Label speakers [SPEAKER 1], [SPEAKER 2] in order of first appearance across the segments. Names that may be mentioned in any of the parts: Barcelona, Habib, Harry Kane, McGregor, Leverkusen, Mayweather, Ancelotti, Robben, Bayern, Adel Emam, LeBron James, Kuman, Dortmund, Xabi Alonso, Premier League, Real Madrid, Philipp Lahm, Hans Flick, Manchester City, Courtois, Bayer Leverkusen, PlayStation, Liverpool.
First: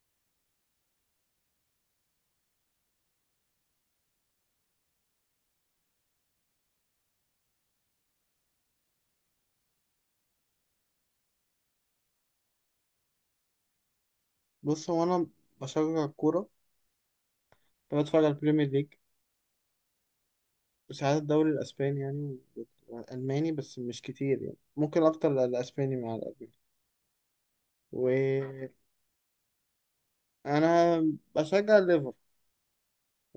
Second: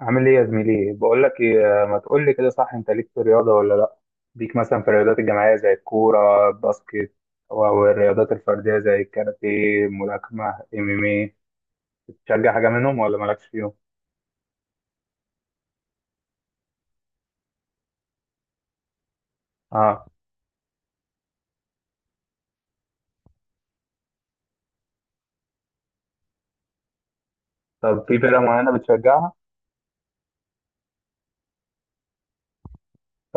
[SPEAKER 1] عامل ايه يا زميلي؟ بقول لك ايه، ما تقول لي كده، صح؟ انت ليك في الرياضه ولا لا؟ ليك مثلا في الرياضات الجماعيه زي الكوره الباسكت او الرياضات الفرديه زي الكاراتيه الملاكمه MMA، بتشجع حاجه منهم ولا مالكش فيهم؟
[SPEAKER 2] بص، هو انا بشجع الكوره. بتفرج على البريمير ليج
[SPEAKER 1] اه،
[SPEAKER 2] وساعات الدوري الاسباني، يعني، والالماني بس مش كتير. يعني ممكن اكتر الاسباني مع الالماني.
[SPEAKER 1] طب في فرقه
[SPEAKER 2] وانا
[SPEAKER 1] معينه بتشجعها؟
[SPEAKER 2] بشجع الليفر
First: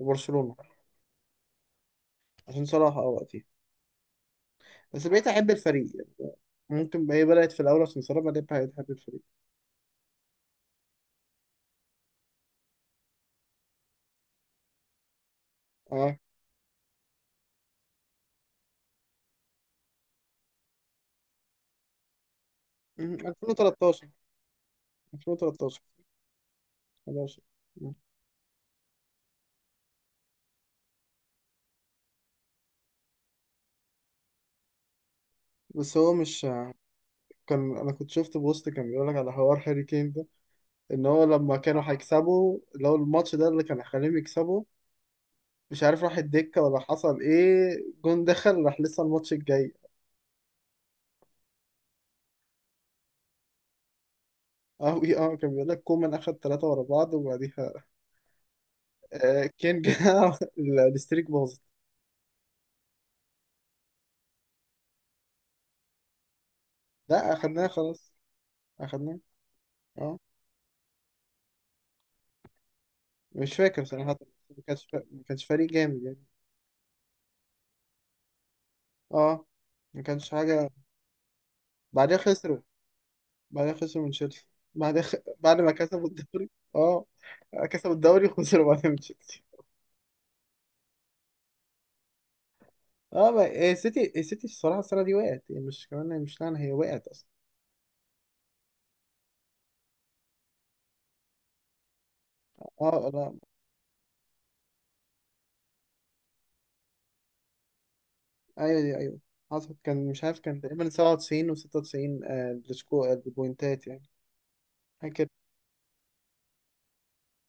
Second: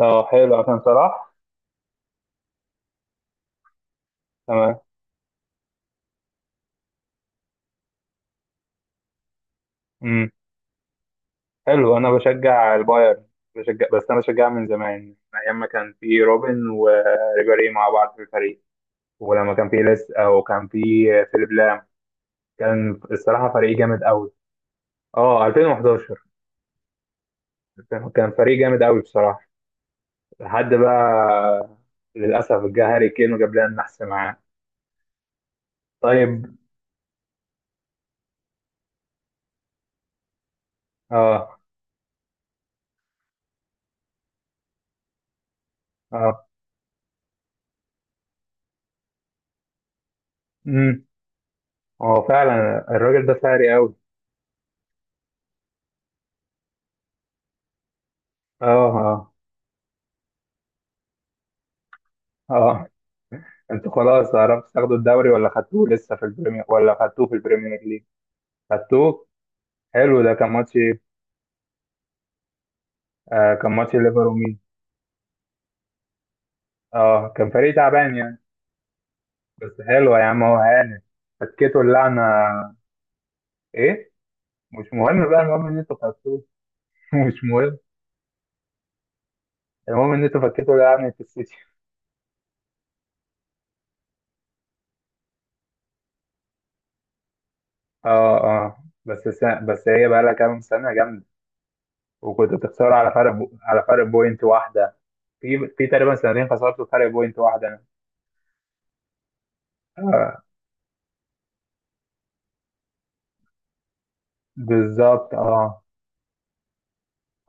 [SPEAKER 1] اه حلو، عشان صلاح.
[SPEAKER 2] عشان صلاح، اه، وقتي،
[SPEAKER 1] تمام.
[SPEAKER 2] بس بقيت احب الفريق، يعني ممكن بقى هي بدات في الاول عشان صلاح بعدين بقيت احب الفريق.
[SPEAKER 1] امم. حلو، انا بشجع البايرن، بشجع، بس انا بشجعها من زمان، من ايام ما كان
[SPEAKER 2] اه.
[SPEAKER 1] في روبن وريبيري مع بعض في الفريق، ولما كان في ليس او كان في فيليب لام، كان الصراحة فريق جامد
[SPEAKER 2] 2013.
[SPEAKER 1] قوي. اه
[SPEAKER 2] 2013.
[SPEAKER 1] 2011،
[SPEAKER 2] 11.
[SPEAKER 1] كان فريق جامد قوي بصراحة لحد بقى، للأسف جه هاري كين وجاب لنا النحس معاه.
[SPEAKER 2] بس هو مش.
[SPEAKER 1] طيب.
[SPEAKER 2] كان انا كنت شفت بوست كان بيقول لك على حوار هاري كين ده، ان هو لما
[SPEAKER 1] اه.
[SPEAKER 2] كانوا هيكسبوا لو الماتش ده اللي كان هيخليهم يكسبوا، مش عارف راح
[SPEAKER 1] اه.
[SPEAKER 2] الدكة ولا حصل ايه. جون دخل راح لسه الماتش الجاي.
[SPEAKER 1] امم. هو فعلا الراجل ده فاري قوي.
[SPEAKER 2] اه إيه، كان بيقول لك كومان اخد 3 ورا بعض وبعديها
[SPEAKER 1] اه. اه.
[SPEAKER 2] آه كين جه الستريك باظت.
[SPEAKER 1] اه انتوا خلاص عرفتوا تاخدوا الدوري ولا خدتوه لسه في البريمير، ولا خدتوه في
[SPEAKER 2] لا اخدناه
[SPEAKER 1] البريمير ليج؟
[SPEAKER 2] خلاص. اخدناه.
[SPEAKER 1] خدتوه.
[SPEAKER 2] اه.
[SPEAKER 1] حلو، ده كان ماتش ايه؟ آه
[SPEAKER 2] مش
[SPEAKER 1] كان
[SPEAKER 2] فاكر
[SPEAKER 1] ماتش
[SPEAKER 2] صراحة.
[SPEAKER 1] ليفر ومين؟
[SPEAKER 2] ما كانش فريق جامد يعني.
[SPEAKER 1] اه كان فريق تعبان يعني.
[SPEAKER 2] اه.
[SPEAKER 1] بس
[SPEAKER 2] ما
[SPEAKER 1] حلو يا
[SPEAKER 2] كانش
[SPEAKER 1] عم، هو
[SPEAKER 2] حاجة.
[SPEAKER 1] هانت، فكيتوا
[SPEAKER 2] بعدها
[SPEAKER 1] اللعنة.
[SPEAKER 2] خسروا. بعدها خسروا من
[SPEAKER 1] ايه،
[SPEAKER 2] تشيلسي.
[SPEAKER 1] مش
[SPEAKER 2] بعد خ...
[SPEAKER 1] مهم بقى،
[SPEAKER 2] بعد
[SPEAKER 1] المهم
[SPEAKER 2] ما
[SPEAKER 1] ان انتوا
[SPEAKER 2] كسبوا
[SPEAKER 1] خدتوه.
[SPEAKER 2] الدوري. اه،
[SPEAKER 1] مش مهم.
[SPEAKER 2] كسبوا الدوري خسروا بعدها من تشيلسي.
[SPEAKER 1] المهم ان انتوا فكيتوا يعني في السيتي.
[SPEAKER 2] إيه، السيتي السيتي الصراحه السنه دي وقعت، يعني مش كمان مش لعنه، هي وقعت اصلا.
[SPEAKER 1] اه اه، بس هي بقى لها كام سنه جامده، وكنتوا بتخسروا على
[SPEAKER 2] اه. لا.
[SPEAKER 1] على فرق بوينت واحده، في تقريبا سنتين خسرتوا فرق بوينت واحده.
[SPEAKER 2] ايوه دي ايوه. حصل، كان مش عارف،
[SPEAKER 1] آه
[SPEAKER 2] كان تقريبا 97 و96. آه السكو آه، البوينتات يعني. فاكر.
[SPEAKER 1] بالظبط اه.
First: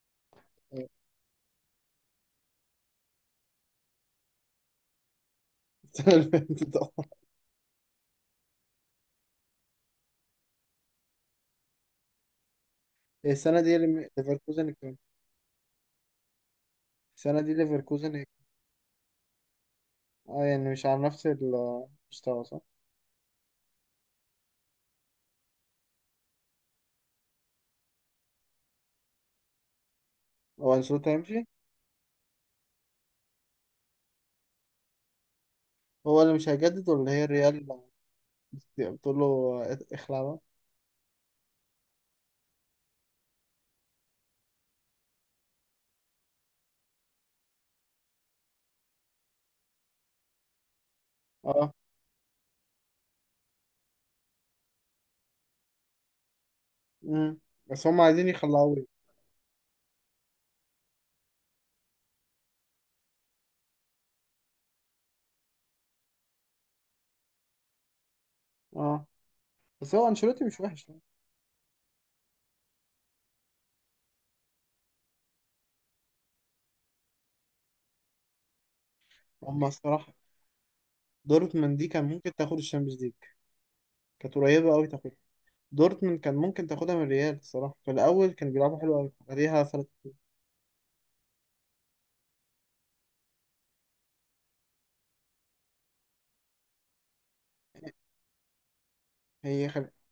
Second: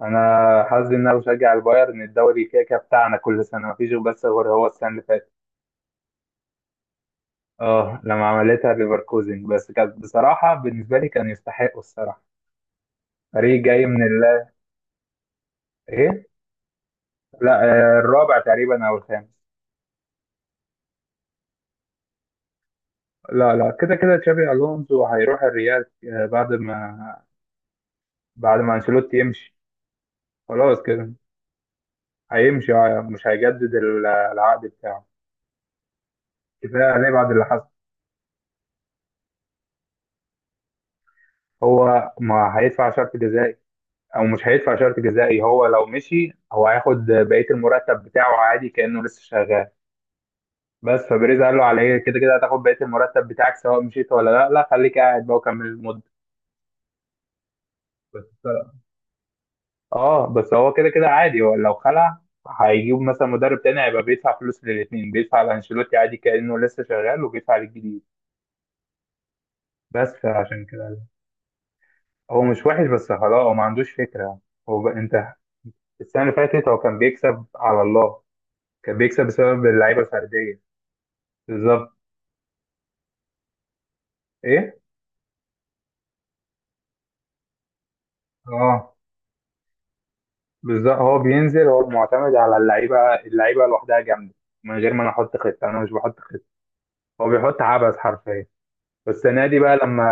[SPEAKER 1] انا
[SPEAKER 2] آه.
[SPEAKER 1] حظي ان انا بشجع البايرن، الدوري كده كده بتاعنا كل سنه، مفيش بس غير هو السنه اللي فاتت،
[SPEAKER 2] السنه اللي فاتت، آه.
[SPEAKER 1] اه لما عملتها ليفركوزن، بس كانت بصراحه بالنسبه لي كان يستحقوا الصراحه، فريق جاي من الله.
[SPEAKER 2] ليفركوزن كان.
[SPEAKER 1] ايه.
[SPEAKER 2] السنه دي
[SPEAKER 1] لا، آه،
[SPEAKER 2] ليفركوزن.
[SPEAKER 1] الرابع تقريبا او الخامس.
[SPEAKER 2] اه، يعني مش على نفس المستوى، صح؟
[SPEAKER 1] لا لا، كده كده تشابي الونسو هيروح الريال، آه، بعد ما، بعد ما انشيلوتي يمشي
[SPEAKER 2] هو
[SPEAKER 1] خلاص
[SPEAKER 2] انشيلوتي
[SPEAKER 1] كده.
[SPEAKER 2] هيمشي.
[SPEAKER 1] هيمشي آه، مش هيجدد العقد بتاعه،
[SPEAKER 2] هو اللي مش
[SPEAKER 1] كفايه
[SPEAKER 2] هيجدد
[SPEAKER 1] عليه
[SPEAKER 2] ولا هي
[SPEAKER 1] بعد اللي
[SPEAKER 2] الريال؟
[SPEAKER 1] حصل.
[SPEAKER 2] بتقول له آه، اخلع بقى.
[SPEAKER 1] هو ما هيدفع شرط جزائي، او مش هيدفع شرط جزائي، هو لو مشي هو هياخد بقيه المرتب بتاعه عادي كانه لسه شغال، بس فبريز قال له:
[SPEAKER 2] اه.
[SPEAKER 1] على ايه، كده كده هتاخد بقيه المرتب بتاعك سواء مشيت ولا لا، لا خليك قاعد بقى وكمل المده.
[SPEAKER 2] مم. بس هم
[SPEAKER 1] بس.
[SPEAKER 2] عايزين يخلعوه.
[SPEAKER 1] اه بس هو كده كده عادي، هو لو خلع هيجيب مثلا مدرب تاني، هيبقى بيدفع فلوس للاتنين، بيدفع لانشيلوتي عادي كأنه لسه شغال وبيدفع للجديد.
[SPEAKER 2] اه. بس هو
[SPEAKER 1] بس
[SPEAKER 2] انشيلوتي مش
[SPEAKER 1] عشان
[SPEAKER 2] وحش
[SPEAKER 1] كده،
[SPEAKER 2] يعني.
[SPEAKER 1] هو مش وحش بس خلاص هو ما عندوش فكرة، انت السنة اللي فاتت هو كان بيكسب على الله، كان بيكسب
[SPEAKER 2] هم
[SPEAKER 1] بسبب اللعيبة
[SPEAKER 2] الصراحة
[SPEAKER 1] الفردية.
[SPEAKER 2] دورتموند دي
[SPEAKER 1] بالظبط.
[SPEAKER 2] كان ممكن تاخد الشامبيونز ليج. كانت قريبة
[SPEAKER 1] ايه.
[SPEAKER 2] أوي تاخدها. دورتموند كان ممكن تاخدها من الريال الصراحة. في الأول كانوا بيلعبوا
[SPEAKER 1] اه
[SPEAKER 2] حلو أوي عليها فرق.
[SPEAKER 1] بالظبط، هو بينزل هو معتمد على اللعيبة، اللعيبة لوحدها جامدة، من غير ما انا احط خطة، انا مش بحط خطة، هو بيحط عبث حرفيا. والسنه دي
[SPEAKER 2] هي
[SPEAKER 1] بقى
[SPEAKER 2] خل...
[SPEAKER 1] لما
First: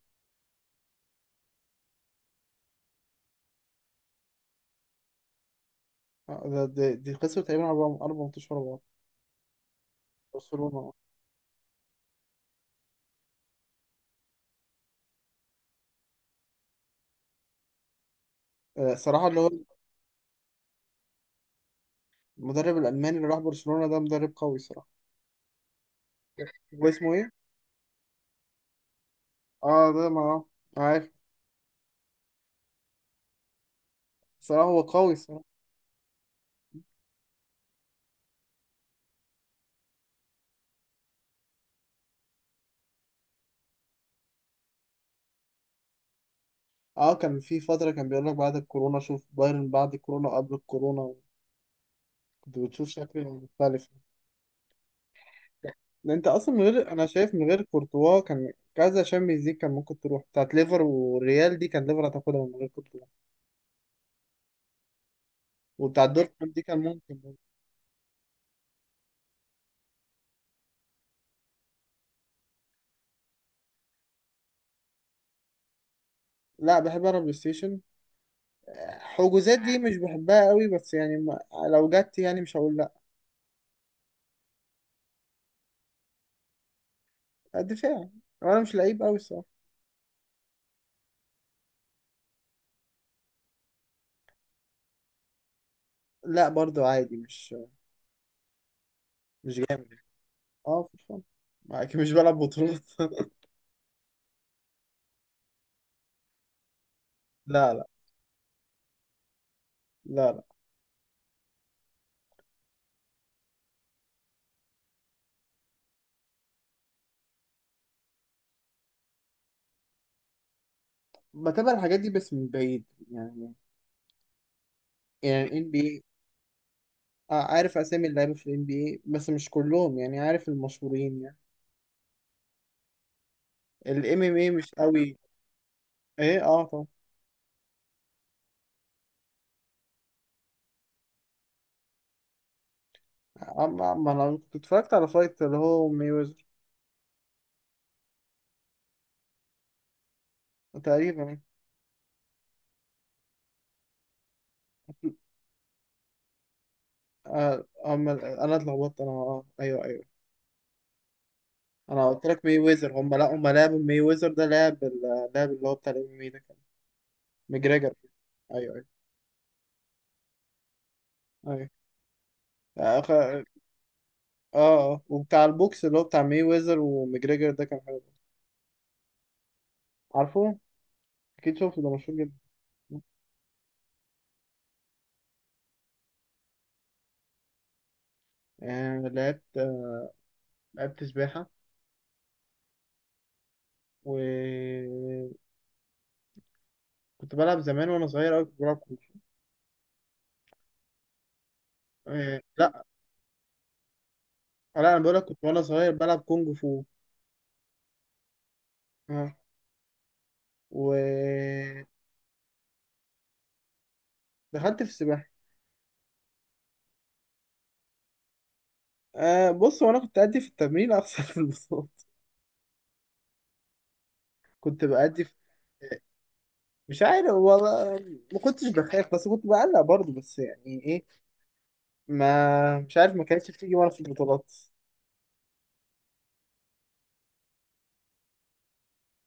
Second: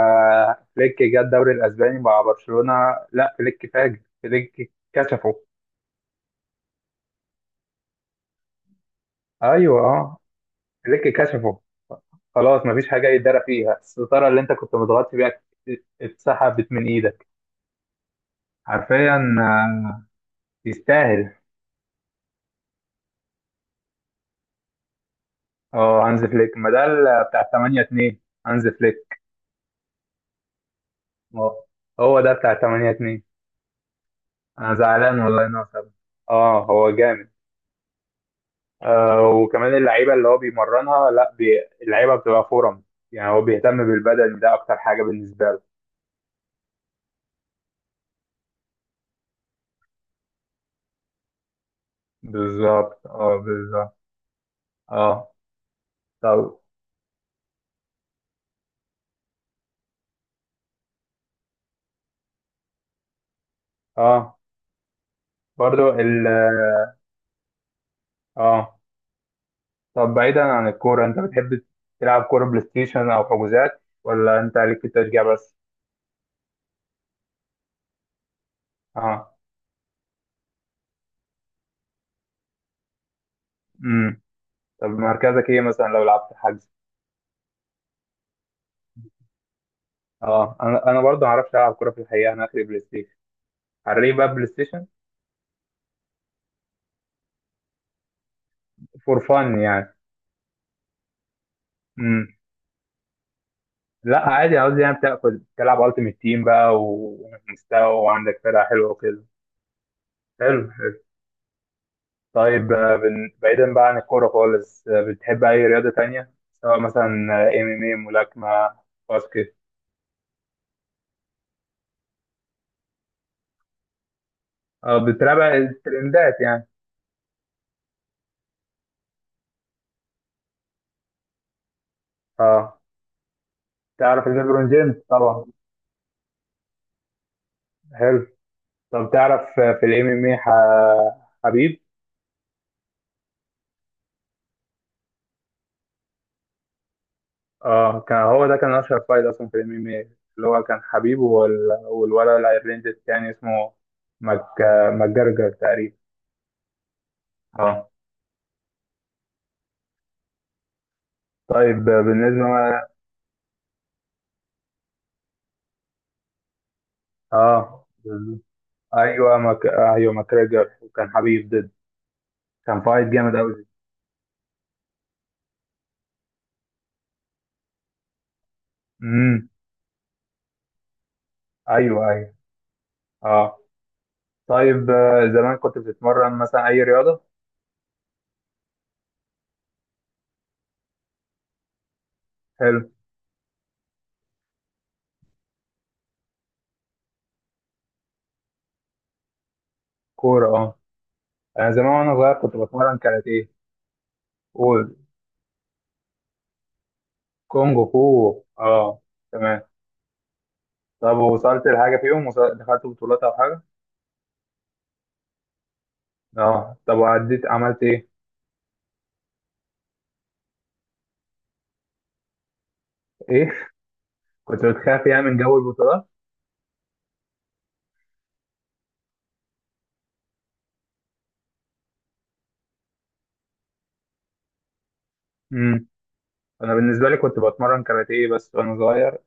[SPEAKER 1] فليك جه الدوري الاسباني مع برشلونه، لا فليك فاجر، فليك كشفه.
[SPEAKER 2] آه، دي خسروا تقريبا أربع أربع ماتشات ورا بعض.
[SPEAKER 1] ايوه اه،
[SPEAKER 2] برشلونة.
[SPEAKER 1] فليك كشفه، خلاص مفيش حاجه يتدرى فيها، الستاره اللي انت كنت متغطي بيها اتسحبت من ايدك
[SPEAKER 2] آه، صراحة
[SPEAKER 1] حرفيا،
[SPEAKER 2] اللي هو
[SPEAKER 1] آه، يستاهل.
[SPEAKER 2] المدرب الألماني اللي راح برشلونة ده مدرب قوي صراحة.
[SPEAKER 1] اه هانز فليك، ما ده
[SPEAKER 2] هو اسمه إيه؟
[SPEAKER 1] بتاع 8-2. هانز فليك.
[SPEAKER 2] آه ده ما عارف.
[SPEAKER 1] هو هو ده بتاع 8-2.
[SPEAKER 2] صراحة
[SPEAKER 1] انا
[SPEAKER 2] هو قوي
[SPEAKER 1] زعلان
[SPEAKER 2] صراحة.
[SPEAKER 1] والله انه سابه. اه هو جامد، آه وكمان اللعيبه اللي هو بيمرنها، لا بي... اللعيبه بتبقى فورم، يعني هو بيهتم بالبدن، ده اكتر حاجه بالنسبه له.
[SPEAKER 2] آه، كان في فترة كان بيقول لك بعد الكورونا شوف بايرن بعد الكورونا وقبل الكورونا، كنت بتشوف
[SPEAKER 1] بالظبط
[SPEAKER 2] شكل
[SPEAKER 1] اه
[SPEAKER 2] مختلف.
[SPEAKER 1] بالظبط. اه.
[SPEAKER 2] ده انت اصلا،
[SPEAKER 1] طب.
[SPEAKER 2] من غير انا شايف، من غير كورتوا كان كذا شامبيونز ليج كان ممكن تروح. بتاعت ليفر والريال دي كان ليفر هتاخدها من غير كورتوا.
[SPEAKER 1] اه برضو
[SPEAKER 2] وبتاعت
[SPEAKER 1] ال،
[SPEAKER 2] دورتموند دي كان ممكن برضه.
[SPEAKER 1] اه. طب بعيدا عن الكوره، انت بتحب تلعب كوره بلاي ستيشن او حجوزات، ولا انت ليك في التشجيع بس؟
[SPEAKER 2] لا بحب انا بلاي ستيشن.
[SPEAKER 1] اه.
[SPEAKER 2] حجوزات دي مش بحبها قوي بس يعني ما... لو جت يعني مش هقول لا.
[SPEAKER 1] امم. طب مركزك ايه مثلا لو لعبت حجز؟
[SPEAKER 2] دفاع. وانا مش لعيب قوي الصراحه.
[SPEAKER 1] اه انا، انا برضه ما اعرفش العب كوره في الحقيقه، انا اخري بلاي ستيشن. على ليه بقى بلاي ستيشن؟
[SPEAKER 2] لا برضو عادي، مش
[SPEAKER 1] فور فن
[SPEAKER 2] مش جامد.
[SPEAKER 1] يعني؟
[SPEAKER 2] اه في الفن، اكيد مش بلعب بطولات.
[SPEAKER 1] لا عادي، عاوز يعني بتاكل تلعب التيمت تيم بقى
[SPEAKER 2] لا، لا.
[SPEAKER 1] ومستوى وعندك فرقه حلوه وكده.
[SPEAKER 2] لا، لا.
[SPEAKER 1] حلو حلو. طيب آه، بعيدا بقى عن الكوره خالص، آه، بتحب اي رياضه تانية؟ سواء مثلا ام، ام اي، ملاكمه، باسكت.
[SPEAKER 2] بتابع الحاجات دي بس من بعيد، يعني.
[SPEAKER 1] اه
[SPEAKER 2] يعني
[SPEAKER 1] بتتابع
[SPEAKER 2] NBA.
[SPEAKER 1] الترندات يعني.
[SPEAKER 2] آه، عارف اسامي اللعيبه في الام بي اي بس مش كلهم، يعني عارف المشهورين يعني.
[SPEAKER 1] اه.
[SPEAKER 2] الام
[SPEAKER 1] تعرف
[SPEAKER 2] ام اي
[SPEAKER 1] ليبرون
[SPEAKER 2] مش
[SPEAKER 1] جيمس
[SPEAKER 2] قوي.
[SPEAKER 1] طبعا.
[SPEAKER 2] ايه، اه طبعا.
[SPEAKER 1] حلو. طب تعرف آه، في MMA، حبيب؟
[SPEAKER 2] آه، ما انا كنت اتفرجت على فايت اللي هو ميوزر
[SPEAKER 1] اه كان، هو ده كان اشهر فايت اصلا في MMA، اللي هو كان حبيب
[SPEAKER 2] تقريبا يعني.
[SPEAKER 1] والولد الايرلندي التاني اسمه مك... ماجرجر تقريبا.
[SPEAKER 2] آه،
[SPEAKER 1] اه.
[SPEAKER 2] انا اتلخبطت، انا، ايوه، ايوه.
[SPEAKER 1] طيب
[SPEAKER 2] انا قلت لك
[SPEAKER 1] بالنسبه
[SPEAKER 2] مي
[SPEAKER 1] ما...
[SPEAKER 2] ويزر، هم لا هم لعبوا، مي ويزر ده لعب، لعب اللي هو بتاع الام ام اي، ده كان
[SPEAKER 1] اه
[SPEAKER 2] مجريجر.
[SPEAKER 1] بالظبط.
[SPEAKER 2] ايوه، ايوه.
[SPEAKER 1] ايوه ايوه ماجرجر وكان حبيب
[SPEAKER 2] ايوه
[SPEAKER 1] ضد، كان
[SPEAKER 2] اه
[SPEAKER 1] فايت
[SPEAKER 2] خ-
[SPEAKER 1] جامد
[SPEAKER 2] اه
[SPEAKER 1] قوي.
[SPEAKER 2] آه. وبتاع البوكس اللي هو بتاع مي ويزر ومجريجر ده كان حلو.
[SPEAKER 1] امم.
[SPEAKER 2] عارفه. اكيد شفته، ده
[SPEAKER 1] ايوه
[SPEAKER 2] مشهور
[SPEAKER 1] ايوه.
[SPEAKER 2] جدا.
[SPEAKER 1] اه. طيب آه، زمان كنت بتتمرن مثلا اي رياضه؟
[SPEAKER 2] آه لعبت، لعبت سباحة.
[SPEAKER 1] حلو.
[SPEAKER 2] وكنت بلعب زمان وانا صغير قوي، كنت بلعب كونج فو.
[SPEAKER 1] كوره اه. انا زمان وانا صغير
[SPEAKER 2] آه،
[SPEAKER 1] كنت
[SPEAKER 2] لا.
[SPEAKER 1] بتمرن كاراتيه.
[SPEAKER 2] آه، لا،
[SPEAKER 1] قول.
[SPEAKER 2] انا بقولك كنت وانا صغير بلعب كونج فو.
[SPEAKER 1] كونغ فو اه.
[SPEAKER 2] اه.
[SPEAKER 1] تمام. طب ووصلت
[SPEAKER 2] ودخلت
[SPEAKER 1] لحاجة فيهم، دخلت بطولات أو حاجة؟
[SPEAKER 2] في السباحه.
[SPEAKER 1] اه طب وعديت عملت إيه؟
[SPEAKER 2] آه بص، وانا كنت ادي في التمرين اخسر في البطولات.
[SPEAKER 1] إيه؟ كنت
[SPEAKER 2] كنت
[SPEAKER 1] بتخاف يعني
[SPEAKER 2] بادي في،
[SPEAKER 1] من جو البطولات؟
[SPEAKER 2] مش عارف والله، ما كنتش بخاف بس كنت بعلق برضه، بس يعني ايه، ما مش عارف، ما كانتش بتيجي وانا في البطولات.
[SPEAKER 1] امم. أنا بالنسبة لي كنت بتمرن كاراتيه بس وأنا صغير،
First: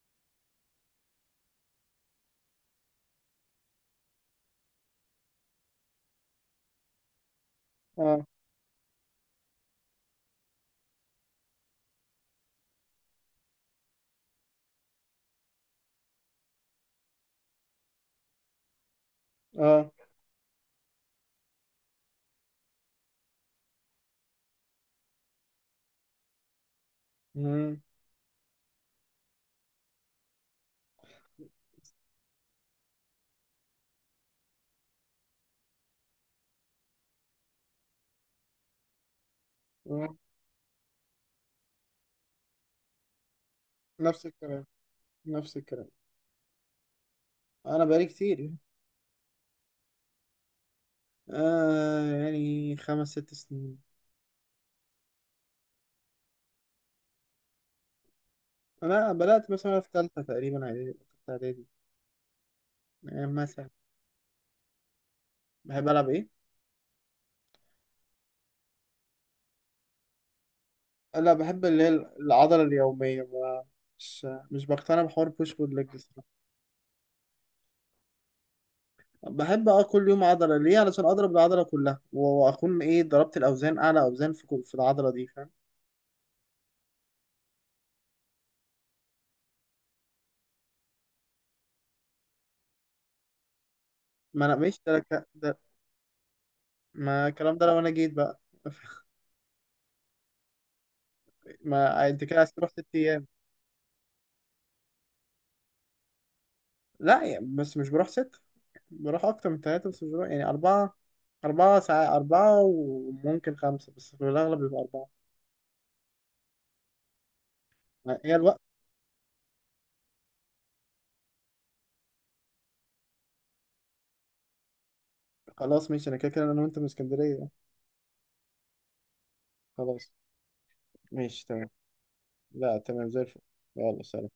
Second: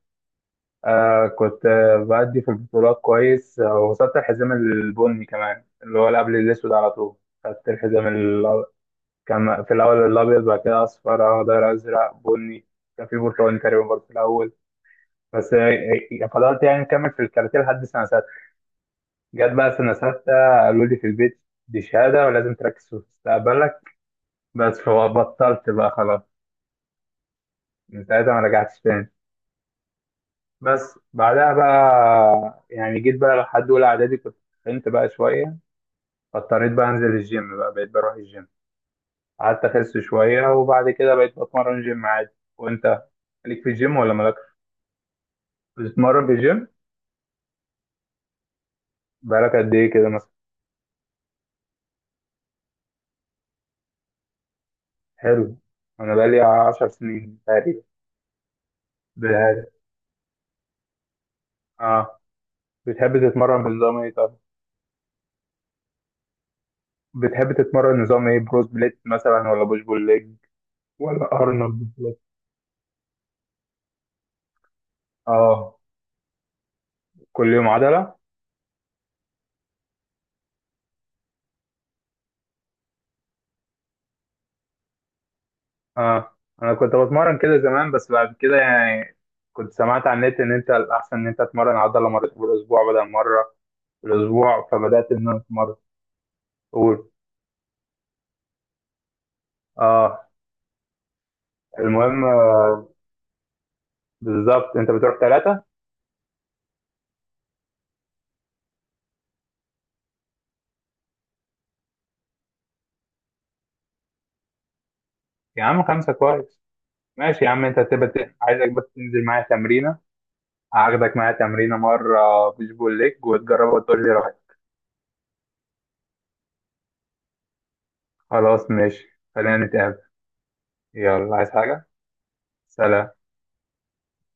[SPEAKER 1] آه كنت آه، بأدي في البطولات كويس، آه، وصلت الحزام البني كمان، اللي هو اللي قبل الأسود على طول، خدت الحزام
[SPEAKER 2] اه،
[SPEAKER 1] كان في الأول الأبيض بعد كده أصفر أخضر أزرق بني، كان في برتقالي تقريبا برضه في الأول، بس آه، آه، فضلت يعني مكمل في الكاراتيه لحد سنة، جت بقى
[SPEAKER 2] اه.
[SPEAKER 1] سنة ستة، قالوا لي في البيت دي شهادة ولازم تركز في مستقبلك، بس فبطلت بقى خلاص،
[SPEAKER 2] مم.
[SPEAKER 1] من ساعتها ما رجعتش تاني. بس بعدها بقى يعني جيت بقى لحد أولى إعدادي، كنت تخنت بقى شوية، فاضطريت بقى أنزل الجيم بقى، بقيت بروح الجيم، قعدت أخس
[SPEAKER 2] مم.
[SPEAKER 1] شوية، وبعد كده بقيت بتمرن جيم عادي. وأنت ليك في الجيم ولا
[SPEAKER 2] نفس
[SPEAKER 1] مالكش؟
[SPEAKER 2] الكلام. نفس الكلام.
[SPEAKER 1] بتتمرن في الجيم.
[SPEAKER 2] انا بقالي كتير،
[SPEAKER 1] بقالك قد إيه كده مثلا؟
[SPEAKER 2] آه، يعني 5 6 سنين.
[SPEAKER 1] حلو. أنا بقالي 10 سنين تقريبا.
[SPEAKER 2] انا بدات
[SPEAKER 1] بهذا.
[SPEAKER 2] مثلا في ثالثه تقريبا، اعدادي، تالتة اعدادي.
[SPEAKER 1] آه.
[SPEAKER 2] يعني
[SPEAKER 1] بتحب تتمرن
[SPEAKER 2] مثلا
[SPEAKER 1] بنظام إيه طيب؟
[SPEAKER 2] بحب العب ايه.
[SPEAKER 1] بتحب تتمرن نظام ايه، بروس بليت مثلا ولا بوش بول ليج ولا
[SPEAKER 2] لا، بحب اللي هي
[SPEAKER 1] ارنولد سبليت؟
[SPEAKER 2] العضله اليوميه. ما مش بقتنع بحوار بوش بول
[SPEAKER 1] اه
[SPEAKER 2] ليج الصراحه.
[SPEAKER 1] كل يوم عضلة.
[SPEAKER 2] بحب، اه، كل يوم عضله. ليه؟ علشان اضرب العضله كلها واكون ايه ضربت الاوزان، اعلى اوزان في في العضله دي، فاهم.
[SPEAKER 1] اه انا كنت بتمرن كده زمان، بس بعد كده يعني كنت سمعت على النت ان انت الاحسن ان انت تتمرن عضلة مرتين في الاسبوع بدل مرة في
[SPEAKER 2] ما انا
[SPEAKER 1] الاسبوع،
[SPEAKER 2] مش ده،
[SPEAKER 1] فبدأت ان انا
[SPEAKER 2] ده،
[SPEAKER 1] اتمرن. قول.
[SPEAKER 2] ما الكلام ده لو انا جيت بقى.
[SPEAKER 1] اه
[SPEAKER 2] ما
[SPEAKER 1] المهم
[SPEAKER 2] انت كده عايز تروح ست
[SPEAKER 1] آه،
[SPEAKER 2] ايام
[SPEAKER 1] بالظبط انت بتروح ثلاثة.
[SPEAKER 2] لا يعني، بس مش بروح ست، بروح اكتر من ثلاثه بس مش بروح يعني اربعه. أربعة ساعات، أربعة وممكن خمسة، بس في الأغلب بيبقى أربعة.
[SPEAKER 1] يا عم خمسة كويس، ماشي يا عم، انت
[SPEAKER 2] هي
[SPEAKER 1] تبقى
[SPEAKER 2] الوقت.
[SPEAKER 1] عايزك بس تنزل معايا تمرينة، هاخدك معايا تمرينة مرة بوش بول ليج وتجربها وتقول لي.
[SPEAKER 2] خلاص ماشي، انا كده كده انا وانت من اسكندريه.
[SPEAKER 1] خلاص ماشي، خلينا نتقابل.
[SPEAKER 2] خلاص.
[SPEAKER 1] يلا،
[SPEAKER 2] ماشي
[SPEAKER 1] عايز
[SPEAKER 2] تمام.
[SPEAKER 1] حاجة؟
[SPEAKER 2] لا تمام
[SPEAKER 1] سلام.
[SPEAKER 2] زي الفل. يلا سلام.